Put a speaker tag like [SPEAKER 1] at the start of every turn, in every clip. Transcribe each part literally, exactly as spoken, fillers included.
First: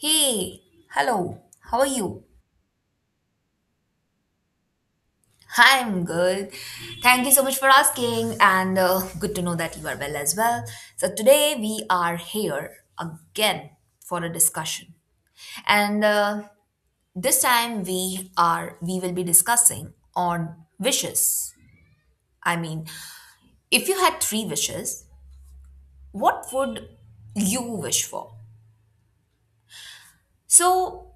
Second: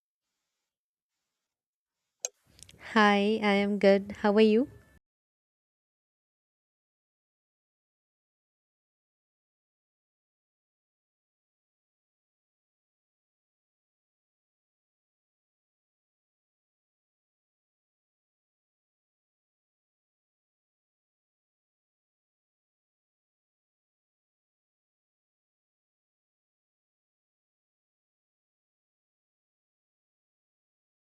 [SPEAKER 1] Hey, hello, how are you?
[SPEAKER 2] Hi, I am good. How are you?
[SPEAKER 1] I'm good. Thank you so much for asking, and uh, good to know that you are well as well. So, today we are here again for a discussion, and uh, this time we are we will be discussing on wishes. I mean, if you had three wishes, what would you wish for? So,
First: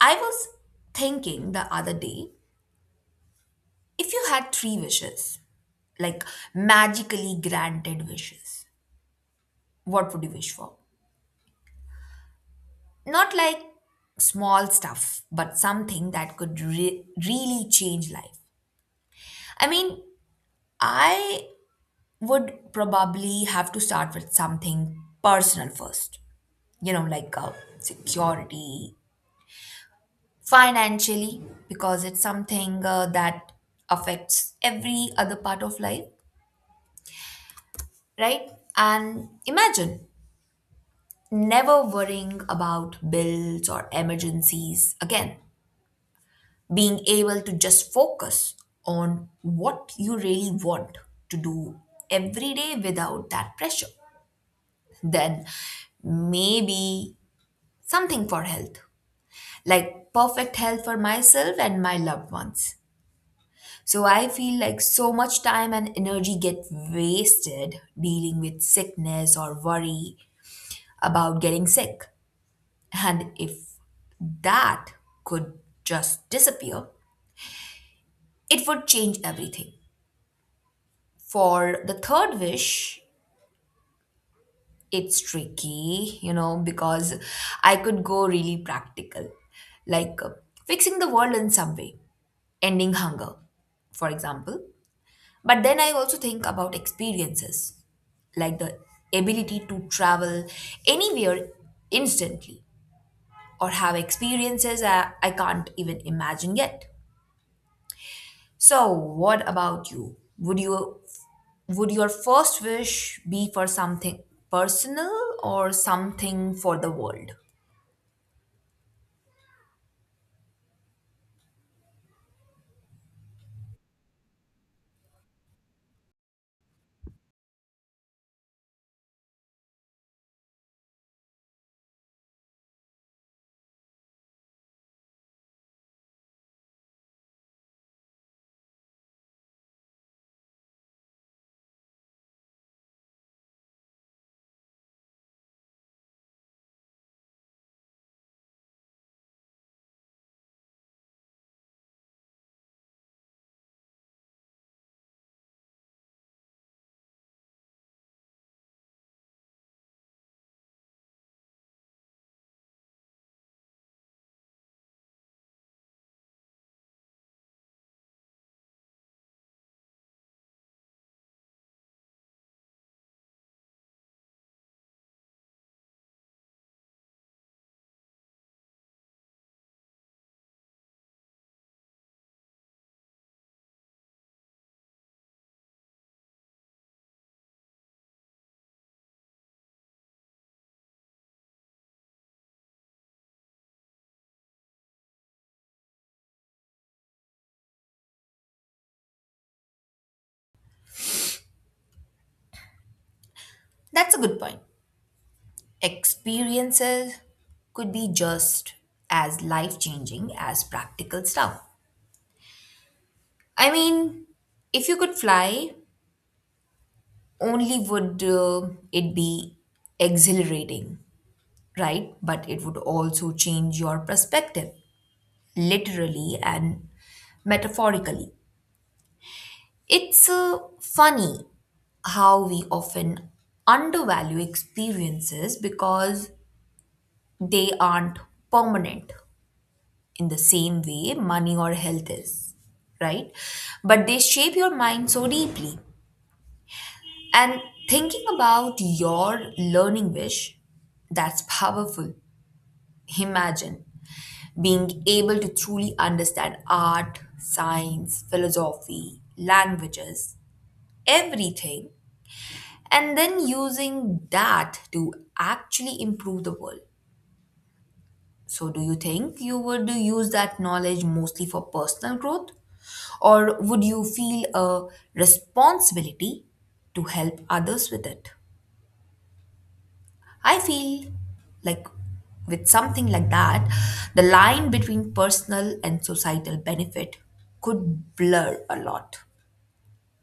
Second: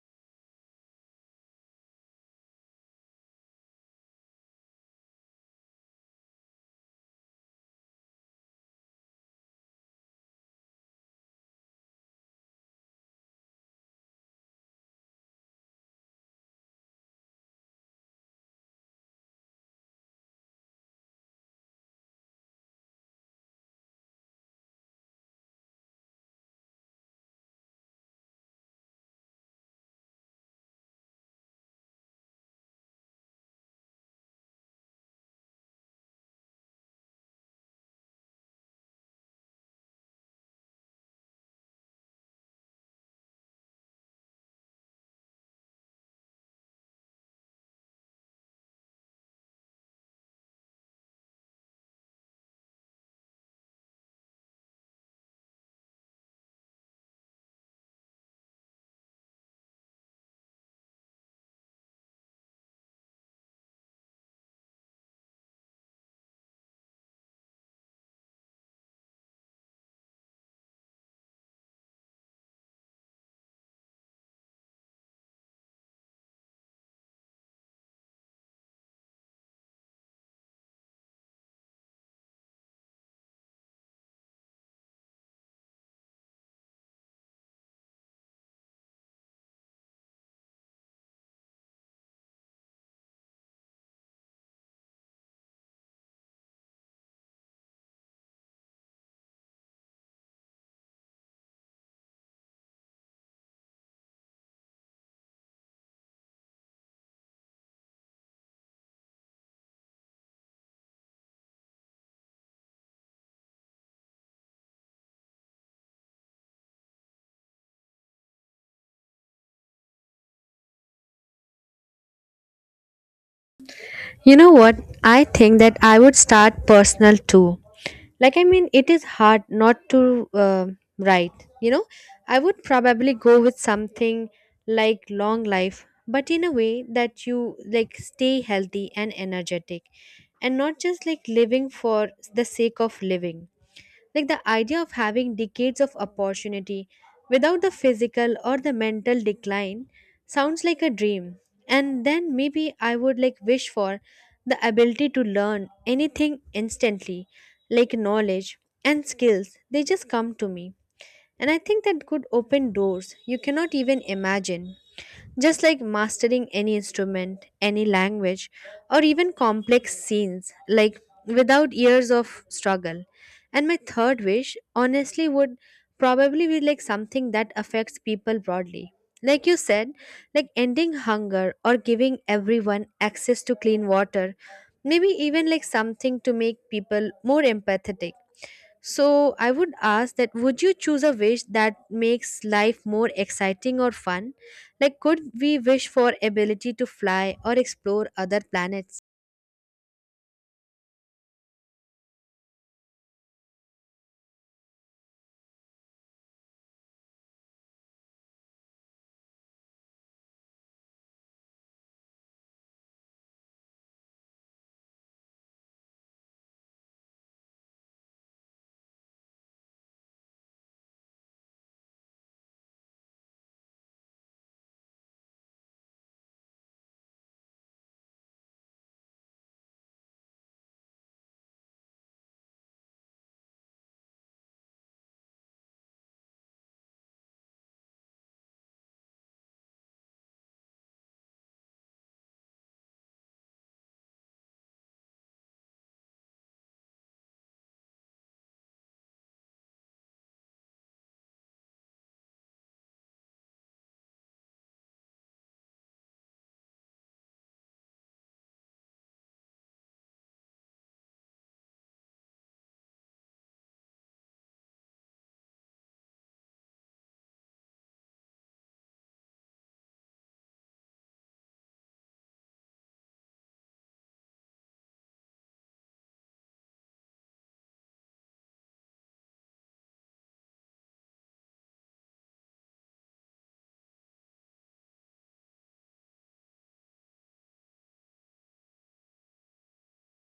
[SPEAKER 1] I was thinking the other day if you had three wishes, like magically granted wishes. What would you wish for? Not like small stuff, but something that could re- really change life. I mean, I would probably have to start with something personal first, you know, like uh, security financially, because it's something uh, that affects every other part of life, right? And imagine never worrying about bills or emergencies again, being able to just focus on what you really want to do every day without that pressure, then maybe something for health, like perfect health for myself and my loved ones. So I feel like so much time and energy get wasted dealing with sickness or worry about getting sick. And if that could just disappear, it would change everything. For the third wish, it's tricky, you know, because I could go really practical, like uh, fixing the world in some way, ending hunger, for example. But then I also think about experiences, like the ability to travel anywhere instantly or have experiences I, I can't even imagine yet. So, what about you? Would you would your first wish be for something personal or something for the world?
[SPEAKER 2] You know what? I think that I would start personal too. Like, I mean, it is hard not to uh, write. You know, I would probably go with something like long life, but in a way that you like stay healthy and energetic and not just like living for the sake of living. Like the idea of having decades of opportunity without the physical or the mental decline sounds like a dream. And then maybe I would like wish for the ability to learn anything instantly, like knowledge and skills. They just come to me. And I think that could open doors you cannot even imagine. Just like mastering any instrument, any language, or even complex scenes, like without years of struggle. And my third wish, honestly, would probably be like something that affects people broadly. Like you said, like ending hunger or giving everyone access to clean water, maybe even like something to make people more empathetic. So I would ask, that would you choose a wish that makes life more exciting or fun? Like could we wish for ability to fly or explore other planets?
[SPEAKER 1] That's a good point. Experiences could be just as life-changing as practical stuff. I mean, if you could fly, only would uh, it be exhilarating, right? But it would also change your perspective, literally and metaphorically. It's uh, funny how we often undervalue experiences because they aren't permanent in the same way money or health is, right? But they shape your mind so deeply. And thinking about your learning wish, that's powerful. Imagine being able to truly understand art, science, philosophy, languages, everything, and then using that to actually improve the world. So, do you think you would use that knowledge mostly for personal growth? Or would you feel a responsibility to help others with it? I feel like with something like that, the line between personal and societal benefit could blur a lot.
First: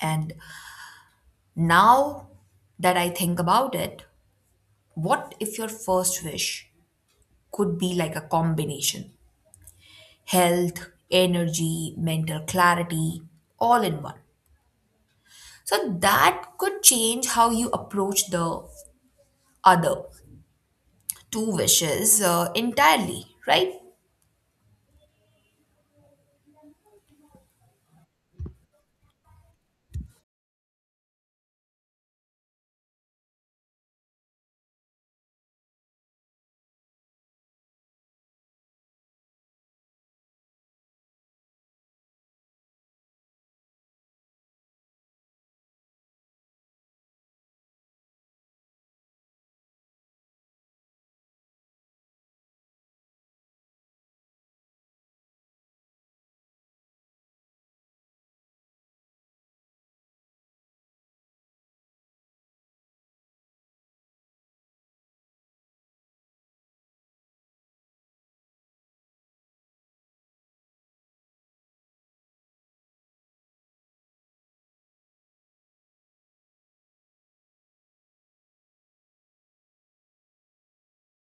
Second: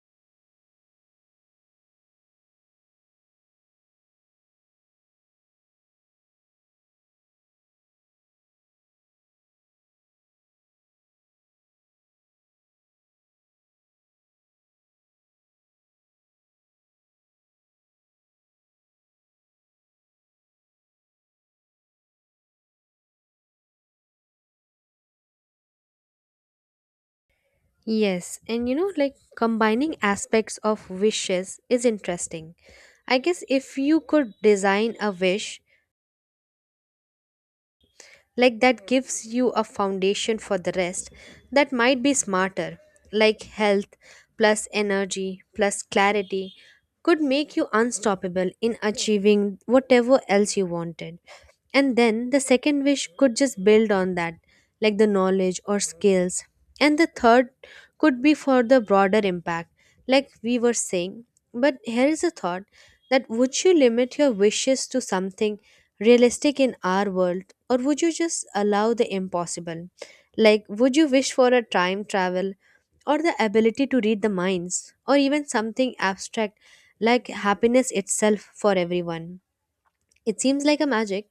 [SPEAKER 1] And now that I think about it, what if your first wish could be like a combination, health, energy, mental clarity, all in one. So that could change how you approach the other two wishes uh, entirely, right?
[SPEAKER 2] Yes, and you know like combining aspects of wishes is interesting. I guess if you could design a wish like that gives you a foundation for the rest, that might be smarter, like health plus energy plus clarity could make you unstoppable in achieving whatever else you wanted. And then the second wish could just build on that, like the knowledge or skills. And the third could be for the broader impact, like we were saying. But here is a thought, that would you limit your wishes to something realistic in our world, or would you just allow the impossible? Like, would you wish for a time travel, or the ability to read the minds, or even something abstract like happiness itself for everyone? It seems like a magic,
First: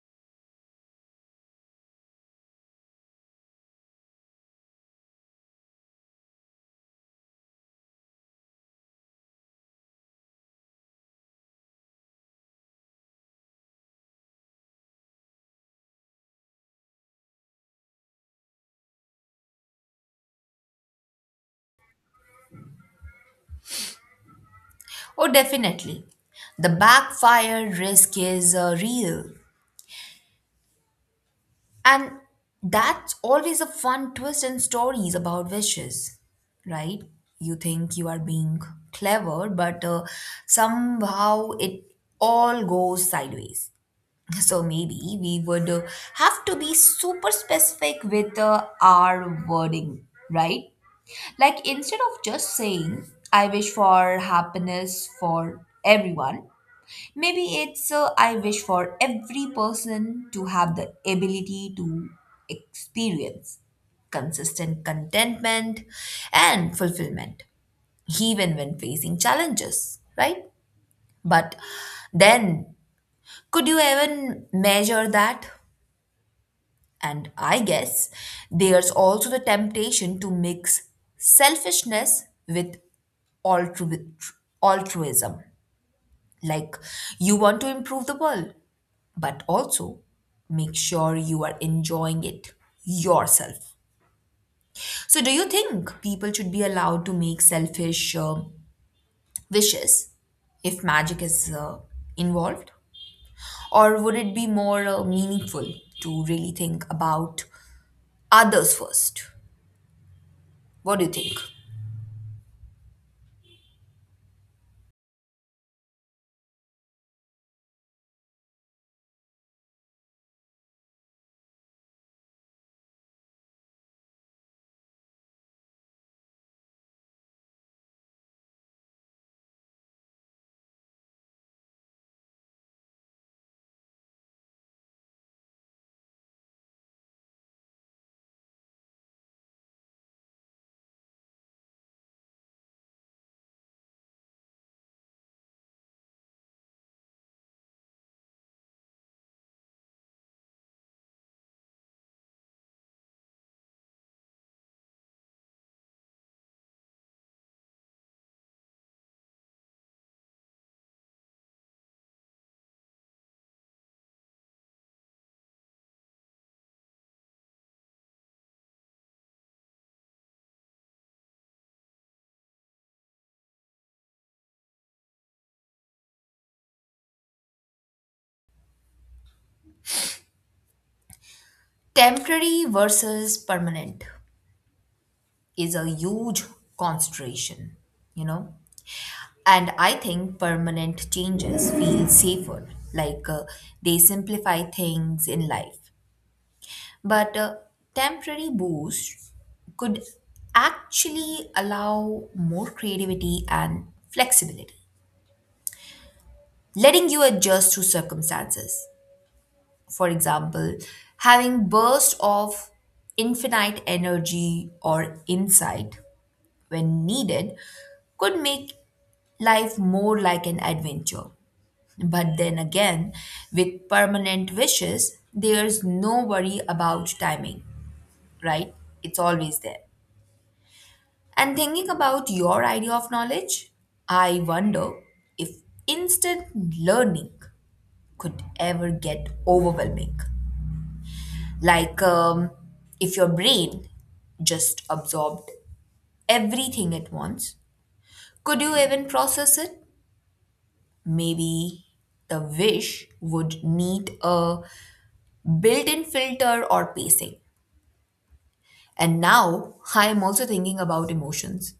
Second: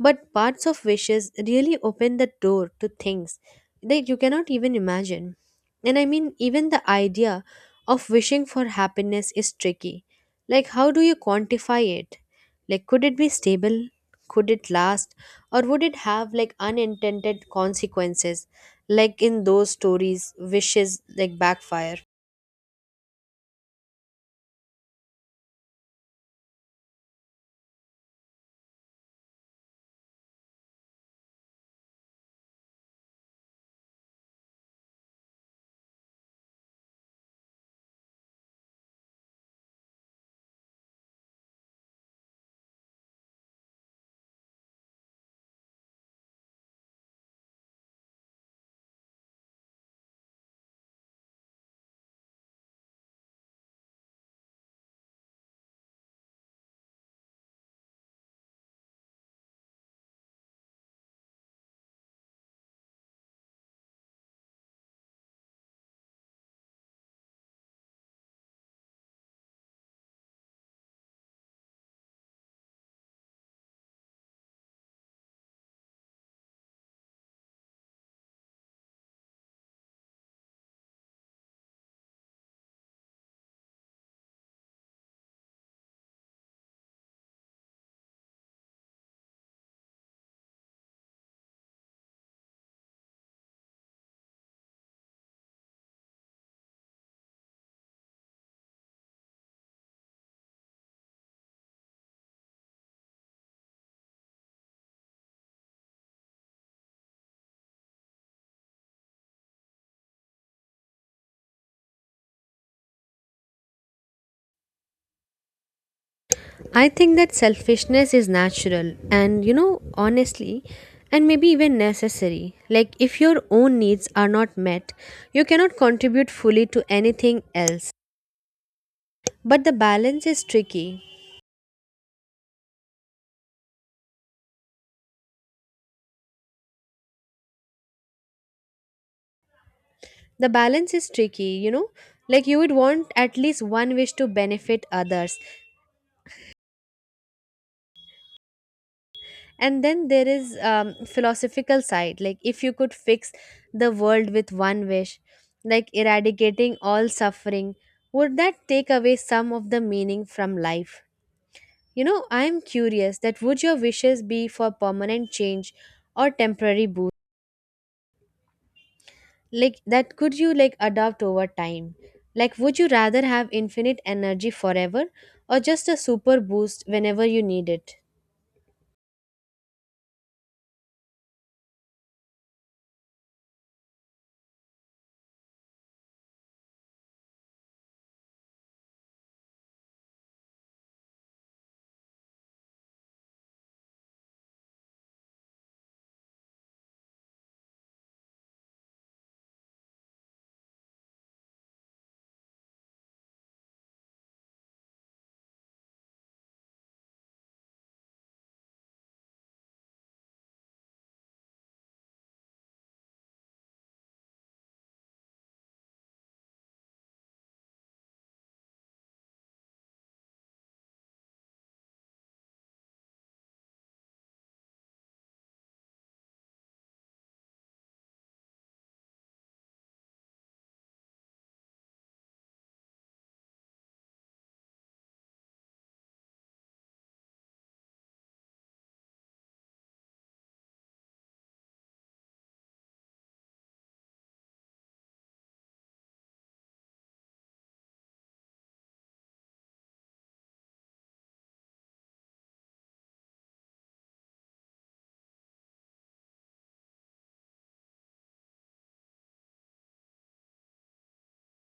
[SPEAKER 2] but parts of wishes really open the door to things that you cannot even imagine. And I mean, even the idea of wishing for happiness is tricky. Like, how do you quantify it? Like, could it be stable? Could it last? Or would it have like unintended consequences? Like in those stories, wishes like backfire.
[SPEAKER 1] Oh, definitely. The backfire risk is uh, real. And that's always a fun twist in stories about wishes, right? You think you are being clever, but uh, somehow it all goes sideways. So maybe we would uh, have to be super specific with uh, our wording, right? Like instead of just saying, I wish for happiness for everyone, maybe it's uh, I wish for every person to have the ability to experience consistent contentment and fulfillment, even when facing challenges, right? But then, could you even measure that? And I guess there's also the temptation to mix selfishness with altru- altruism. Like you want to improve the world, but also make sure you are enjoying it yourself. So, do you think people should be allowed to make selfish uh, wishes if magic is uh, involved? Or would it be more uh, meaningful to really think about others first? What do you think?
[SPEAKER 2] I think that selfishness is natural and, you know, honestly, and maybe even necessary. Like, if your own needs are not met, you cannot contribute fully to anything else. But the balance is tricky. The balance is tricky, you know, like you would want at least one wish to benefit others. And then there is um, philosophical side, like if you could fix the world with one wish, like eradicating all suffering, would that take away some of the meaning from life? You know, I am curious, that would your wishes be for permanent change or temporary boost? Like that could you like adopt over time, like would you rather have infinite energy forever or just a super boost whenever you need it?
[SPEAKER 1] Temporary versus permanent is a huge consideration, you know. And I think permanent changes feel safer, like uh, they simplify things in life. But uh, temporary boost could actually allow more creativity and flexibility, letting you adjust to circumstances. For example, having bursts of infinite energy or insight when needed could make life more like an adventure. But then again, with permanent wishes, there's no worry about timing, right? It's always there. And thinking about your idea of knowledge, I wonder if instant learning could ever get overwhelming. Like um, if your brain just absorbed everything at once, could you even process it? Maybe the wish would need a built in filter or pacing. And now I am also thinking about emotions.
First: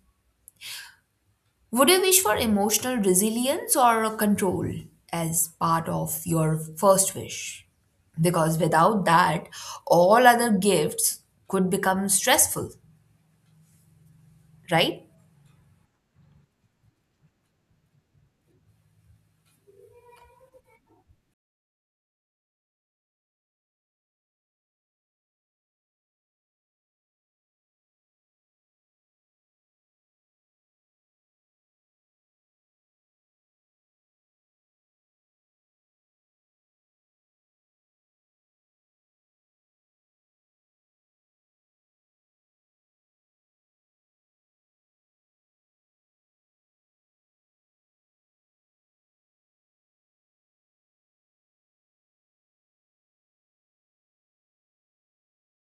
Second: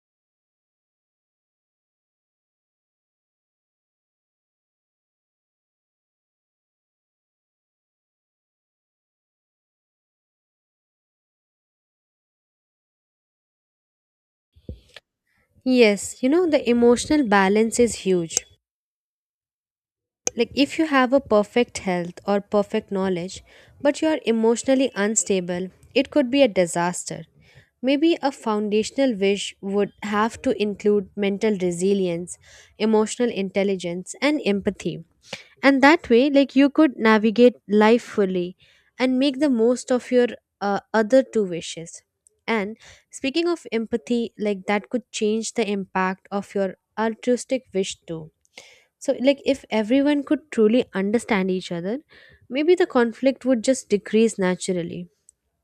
[SPEAKER 1] Would you wish for emotional resilience or control as part of your first wish? Because without that, all other gifts could become stressful, right?
[SPEAKER 2] Yes, you know the emotional balance is huge. Like if you have a perfect health or perfect knowledge but you are emotionally unstable, it could be a disaster. Maybe a foundational wish would have to include mental resilience, emotional intelligence, and empathy. And that way, like you could navigate life fully and make the most of your uh, other two wishes. And speaking of empathy, like that could change the impact of your altruistic wish too. So, like, if everyone could truly understand each other, maybe the conflict would just decrease naturally.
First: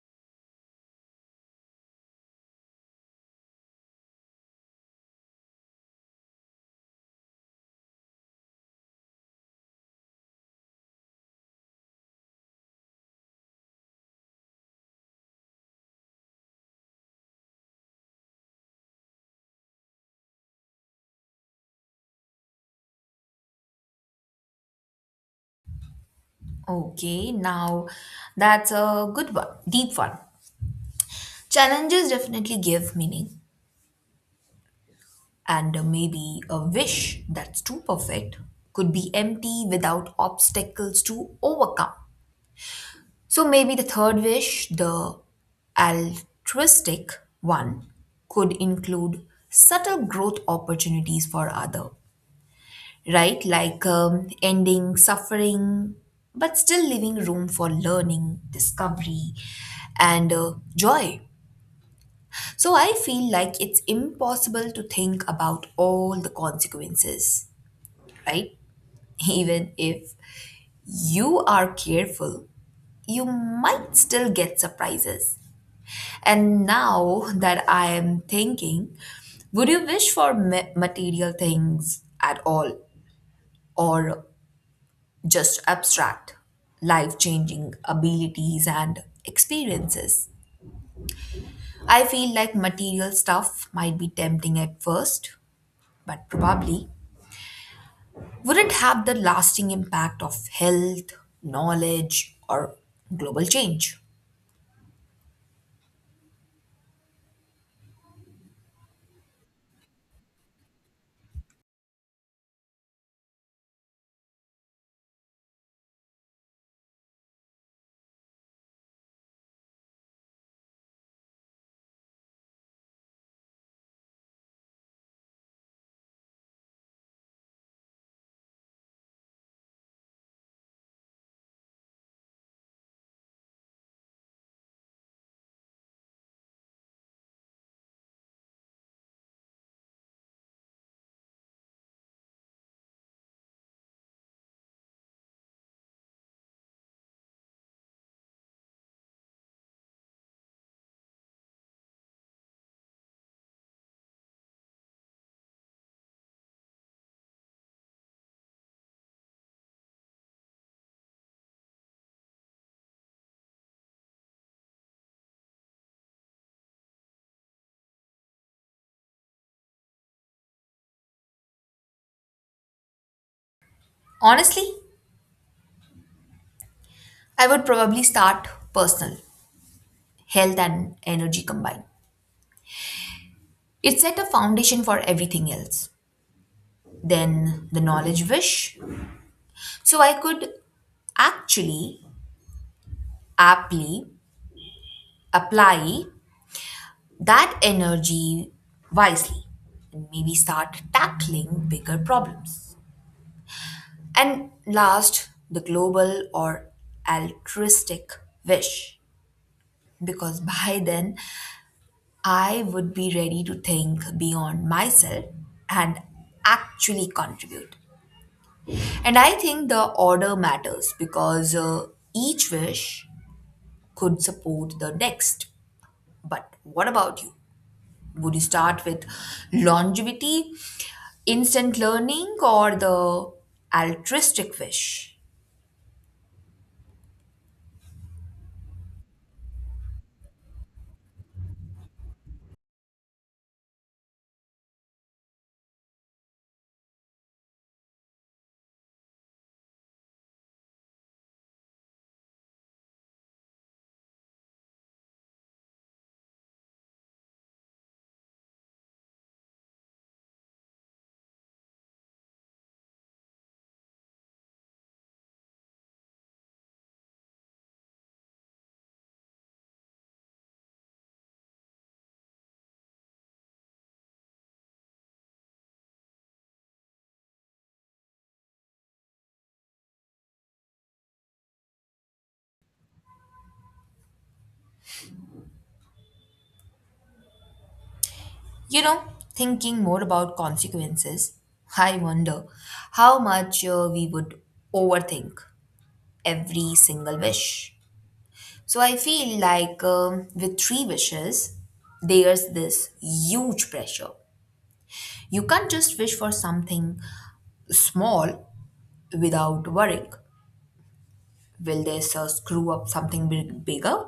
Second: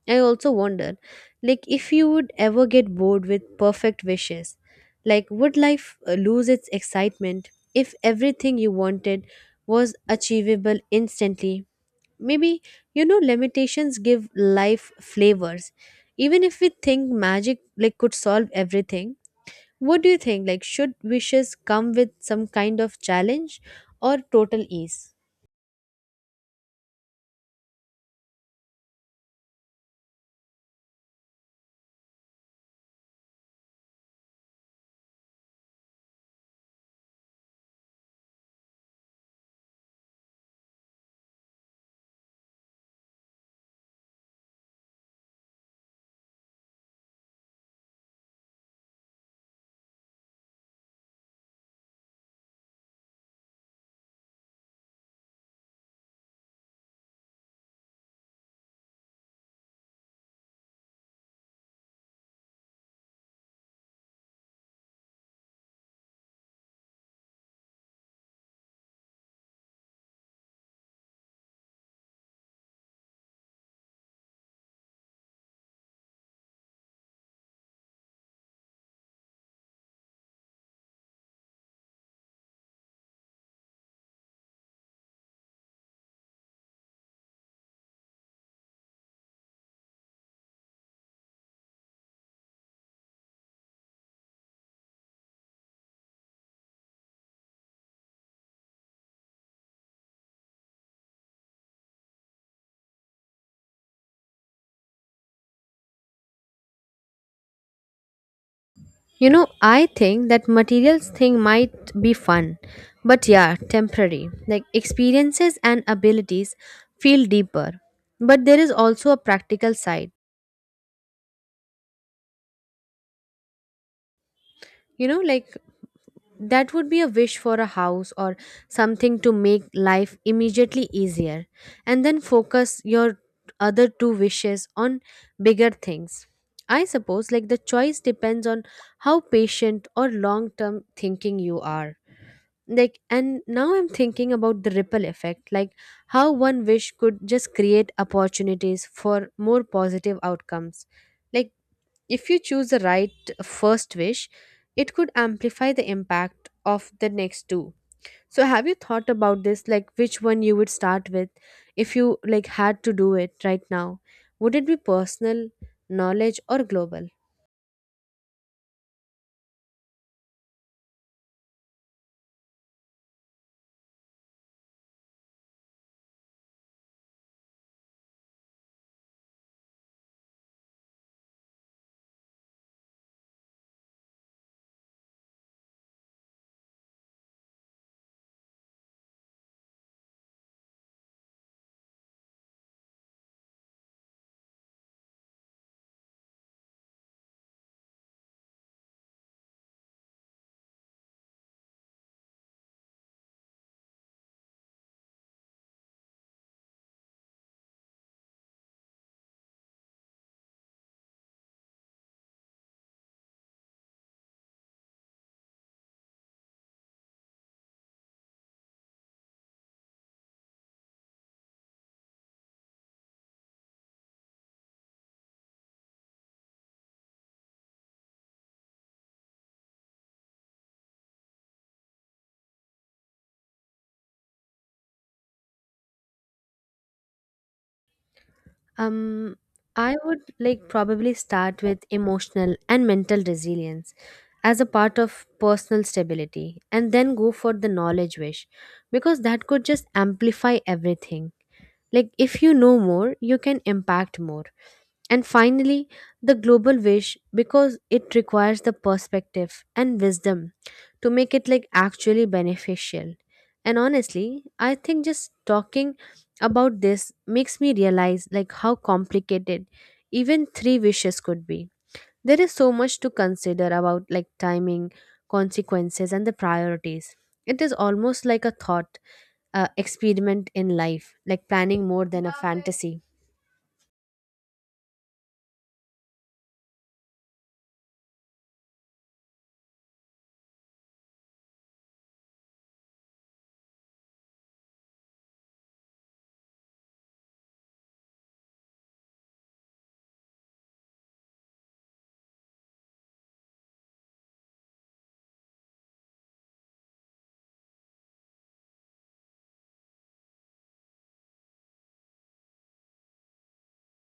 [SPEAKER 2] I also wonder, like, if you would ever get bored with perfect wishes, like, would life uh, lose its excitement if everything you wanted was achievable instantly? Maybe, you know, limitations give life flavors. Even if we think magic, like, could solve everything, what do you think? Like, should wishes come with some kind of challenge or total ease?
[SPEAKER 1] Okay, now that's a good one, deep one. Challenges definitely give meaning. And uh, maybe a wish that's too perfect could be empty without obstacles to overcome. So maybe the third wish, the altruistic one, could include subtle growth opportunities for other, right? Like um, ending suffering, but still leaving room for learning, discovery, and uh, joy. So I feel like it's impossible to think about all the consequences, right? Even if you are careful, you might still get surprises. And now that I am thinking, would you wish for ma- material things at all or just abstract, life changing abilities and experiences? I feel like material stuff might be tempting at first, but probably wouldn't have the lasting impact of health, knowledge, or global change.
[SPEAKER 2] You know, I think that materials thing might be fun, but yeah, temporary. Like, experiences and abilities feel deeper. But there is also a practical side. You know, like that would be a wish for a house or something to make life immediately easier, and then focus your other two wishes on bigger things. I suppose, like, the choice depends on how patient or long term thinking you are. Like, and now I'm thinking about the ripple effect, like how one wish could just create opportunities for more positive outcomes. Like if you choose the right first wish, it could amplify the impact of the next two. So have you thought about this, like which one you would start with? If you like had to do it right now, would it be personal, knowledge, or global?
[SPEAKER 1] Honestly, I would probably start personal, health and energy combined. It set a foundation for everything else. Then the knowledge wish. So I could actually aptly apply that energy wisely and maybe start tackling bigger problems. And last, the global or altruistic wish. Because by then, I would be ready to think beyond myself and actually contribute. And I think the order matters because uh, each wish could support the next. But what about you? Would you start with longevity, instant learning, or the altruistic wish?
[SPEAKER 2] Um, I would like probably start with emotional and mental resilience as a part of personal stability, and then go for the knowledge wish because that could just amplify everything. Like, if you know more, you can impact more. And finally, the global wish, because it requires the perspective and wisdom to make it like actually beneficial. And honestly, I think just talking about this makes me realize like how complicated even three wishes could be. There is so much to consider about, like timing, consequences, and the priorities. It is almost like a thought uh, experiment in life, like planning more than a fantasy.
[SPEAKER 1] You know, thinking more about consequences, I wonder how much uh, we would overthink every single wish. So I feel like um, with three wishes, there's this huge pressure. You can't just wish for something small without worrying. Will this uh, screw up something big, bigger?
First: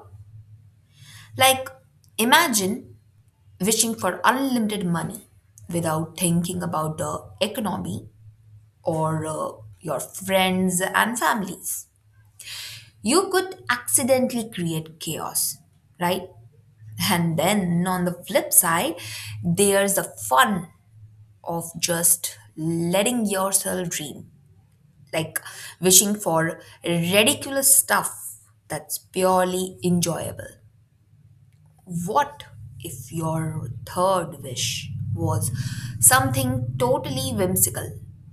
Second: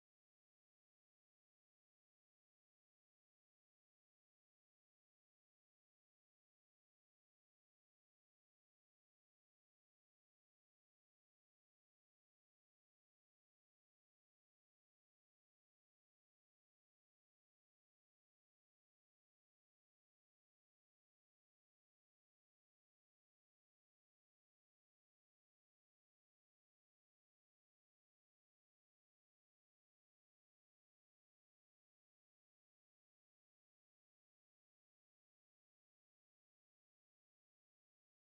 [SPEAKER 1] Like, imagine wishing for unlimited money without thinking about the economy or uh, your friends and families. You could accidentally create chaos, right? And then on the flip side, there's the fun of just letting yourself dream, like wishing for ridiculous stuff that's purely enjoyable. What if your third wish was something totally whimsical,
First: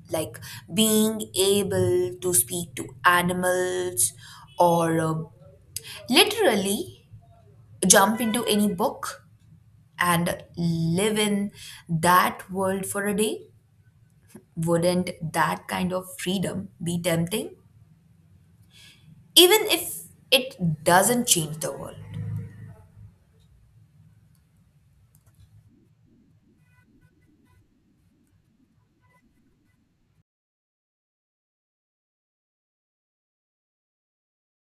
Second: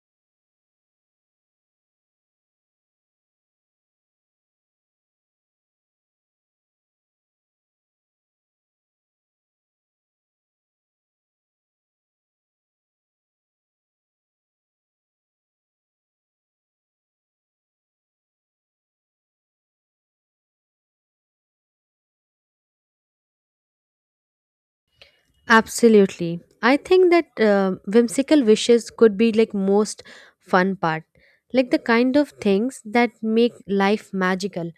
[SPEAKER 1] like being able to speak to animals or uh, literally jump into any book and live in that world for a day? Wouldn't that kind of freedom be tempting? Even if it doesn't change the world.
[SPEAKER 2] Absolutely, I think that uh, whimsical wishes could be like most fun part, like the kind of things that make life magical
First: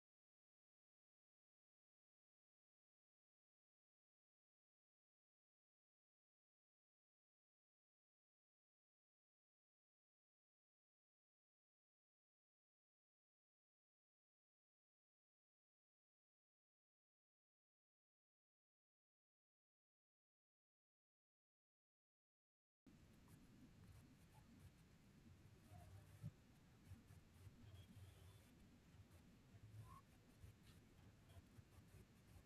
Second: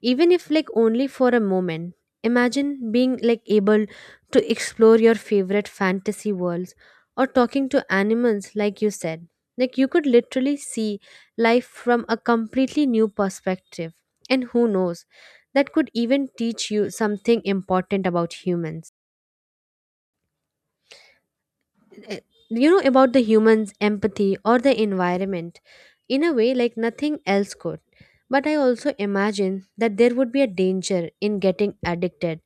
[SPEAKER 2] even if like only for a moment. Imagine being like able to explore your favorite fantasy worlds or talking to animals, like you said. Like you could literally see life from a completely new perspective, and who knows, that could even teach you something important about humans, eh, you know about the humans empathy or the environment in a way like nothing else could. But I also imagine that there would be a danger in getting addicted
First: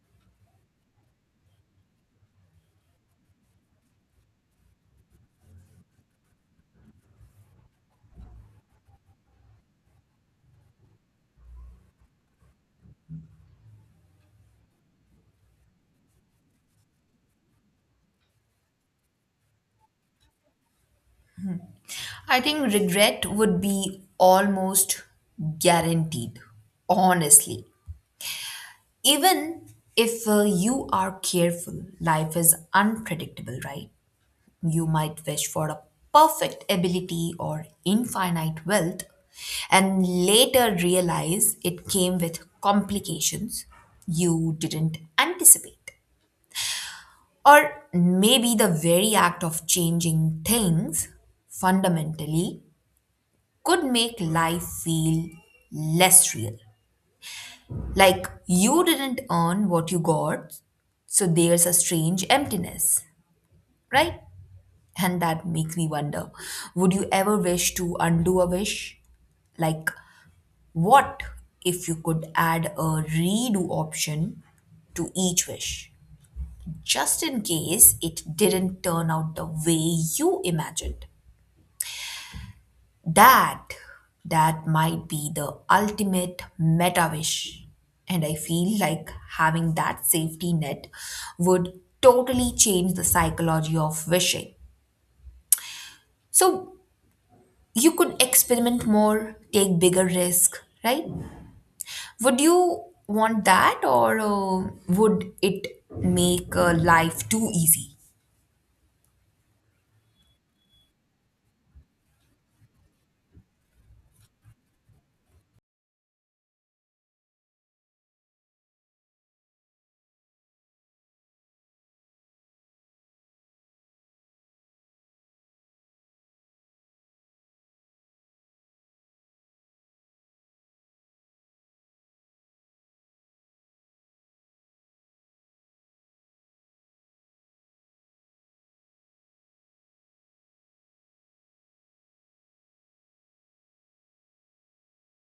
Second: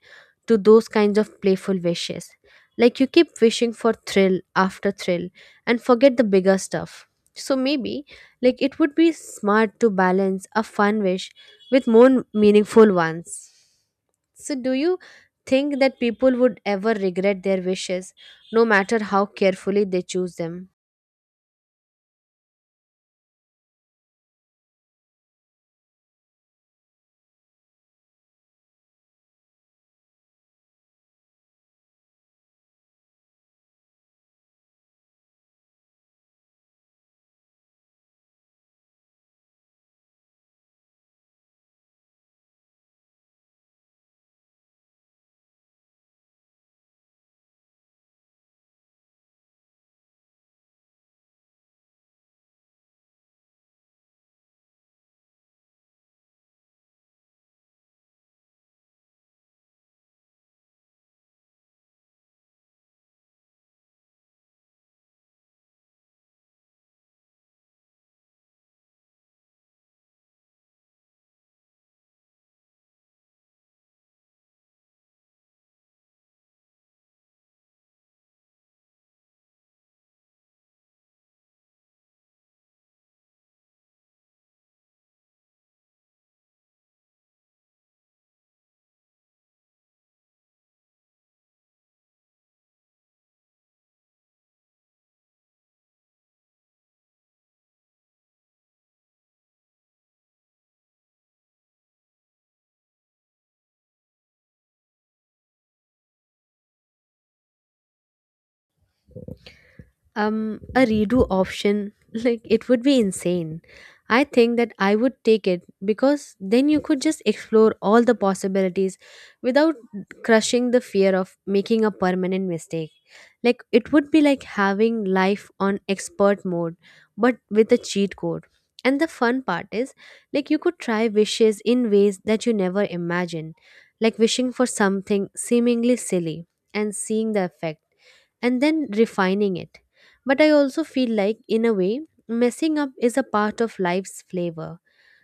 [SPEAKER 2] to those kinds of playful wishes, like you keep wishing for thrill after thrill and forget the bigger stuff. So maybe like it would be smart to balance a fun wish with more meaningful ones. So, do you think that people would ever regret their wishes, no matter how carefully they choose them?
[SPEAKER 1] I think regret would be almost guaranteed, honestly. Even if uh, you are careful, life is unpredictable, right? You might wish for a perfect ability or infinite wealth and later realize it came with complications you didn't anticipate. Or maybe the very act of changing things fundamentally could make life feel less real. Like you didn't earn what you got, so there's a strange emptiness, right? And that makes me wonder, would you ever wish to undo a wish? Like, what if you could add a redo option to each wish, just in case it didn't turn out the way you imagined? That that might be the ultimate meta wish. And I feel like having that safety net would totally change the psychology of wishing. So, you could experiment more, take bigger risk, right? Would you want that or uh, would it make uh, life too easy?
[SPEAKER 2] um a redo option, like it would be insane. I think that I would take it, because then you could just explore all the possibilities without crushing the fear of making a permanent mistake. Like it would be like having life on expert mode but with a cheat code. And the fun part is, like you could try wishes in ways that you never imagined, like wishing for something seemingly silly and seeing the effect and then refining it. But I also feel like, in a way, messing up is a part of life's flavor.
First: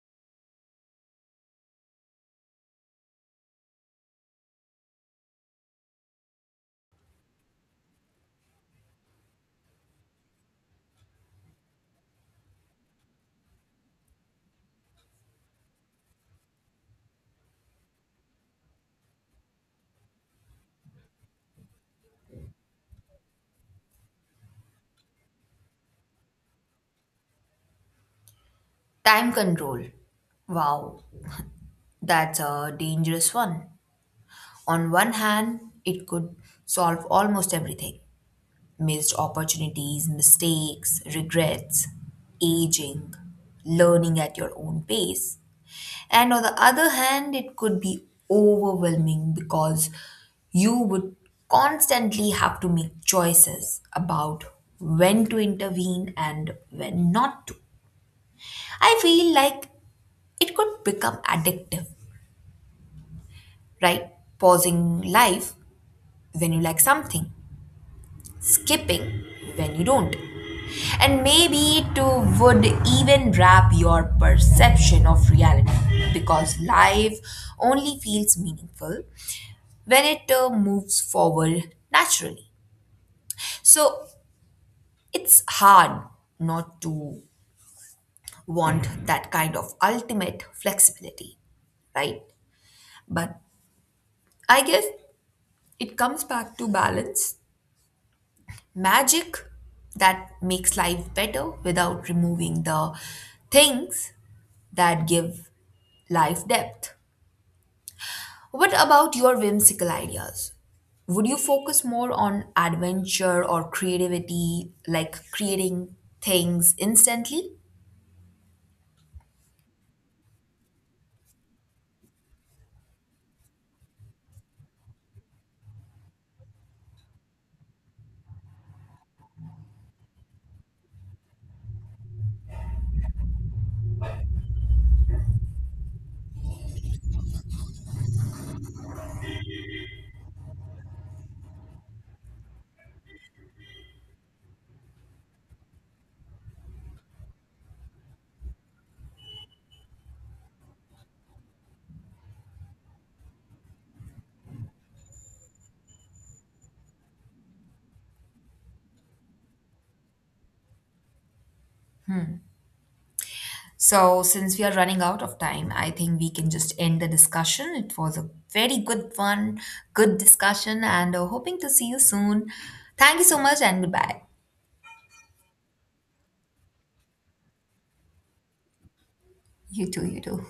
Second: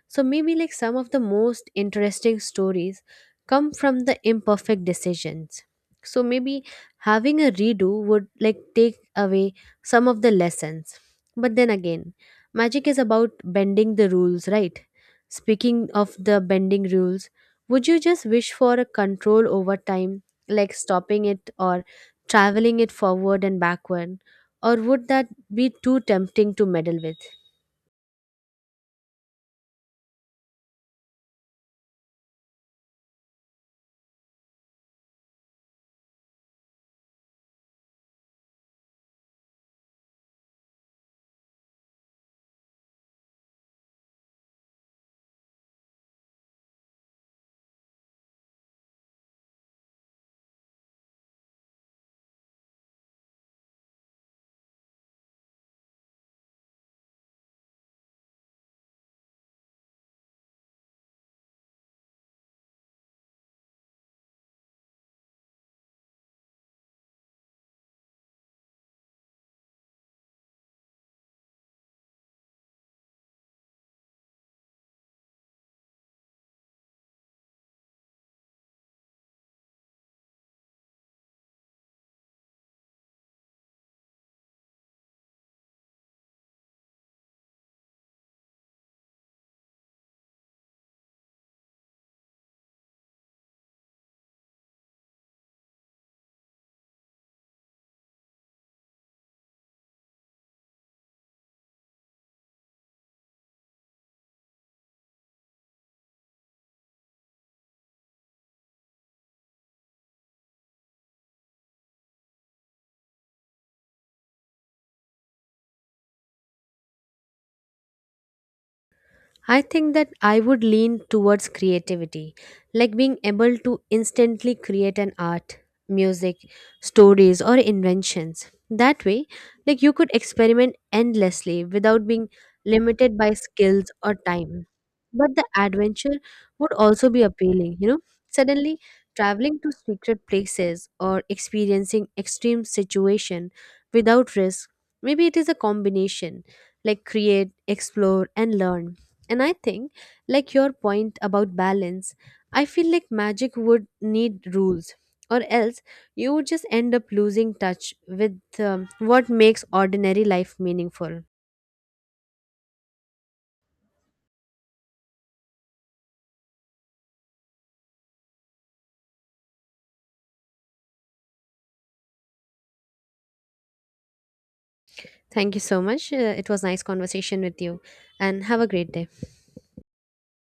[SPEAKER 2] So maybe like some of the most interesting stories come from the imperfect decisions. So maybe having a redo would like take away some of the lessons. But then again, magic is about bending the rules, right? Speaking of the bending rules, would you just wish for a control over time, like stopping it or traveling it forward and backward? Or would that be too tempting to meddle with?
[SPEAKER 1] Time control. Wow, that's a dangerous one. On one hand, it could solve almost everything: missed opportunities, mistakes, regrets, aging, learning at your own pace. And on the other hand, it could be overwhelming because you would constantly have to make choices about when to intervene and when not to. I feel like it could become addictive, right? Pausing life when you like something, skipping when you don't. And maybe it uh, would even wrap your perception of reality because life only feels meaningful when it uh, moves forward naturally. So it's hard not to want that kind of ultimate flexibility, right? But I guess it comes back to balance, magic that makes life better without removing the things that give life depth. What about your whimsical ideas? Would you focus more on adventure or creativity, like creating things instantly?
[SPEAKER 2] I think that I would lean towards creativity, like being able to instantly create an art, music, stories, or inventions. That way, like you could experiment endlessly without being limited by skills or time. But the adventure would also be appealing, you know? Suddenly, traveling to secret places or experiencing extreme situation without risk, maybe it is a combination, like create, explore, and learn. And I think, like your point about balance, I feel like magic would need rules, or else you would just end up losing touch with um, what makes ordinary life meaningful.
[SPEAKER 1] So, since we are running out of time, I think we can just end the discussion. It was a very good one, good discussion, and uh, hoping to see you soon. Thank you so much, and goodbye.
[SPEAKER 2] Thank you so much. Uh, it was nice conversation with you, and have a great day.
[SPEAKER 1] You too, you too.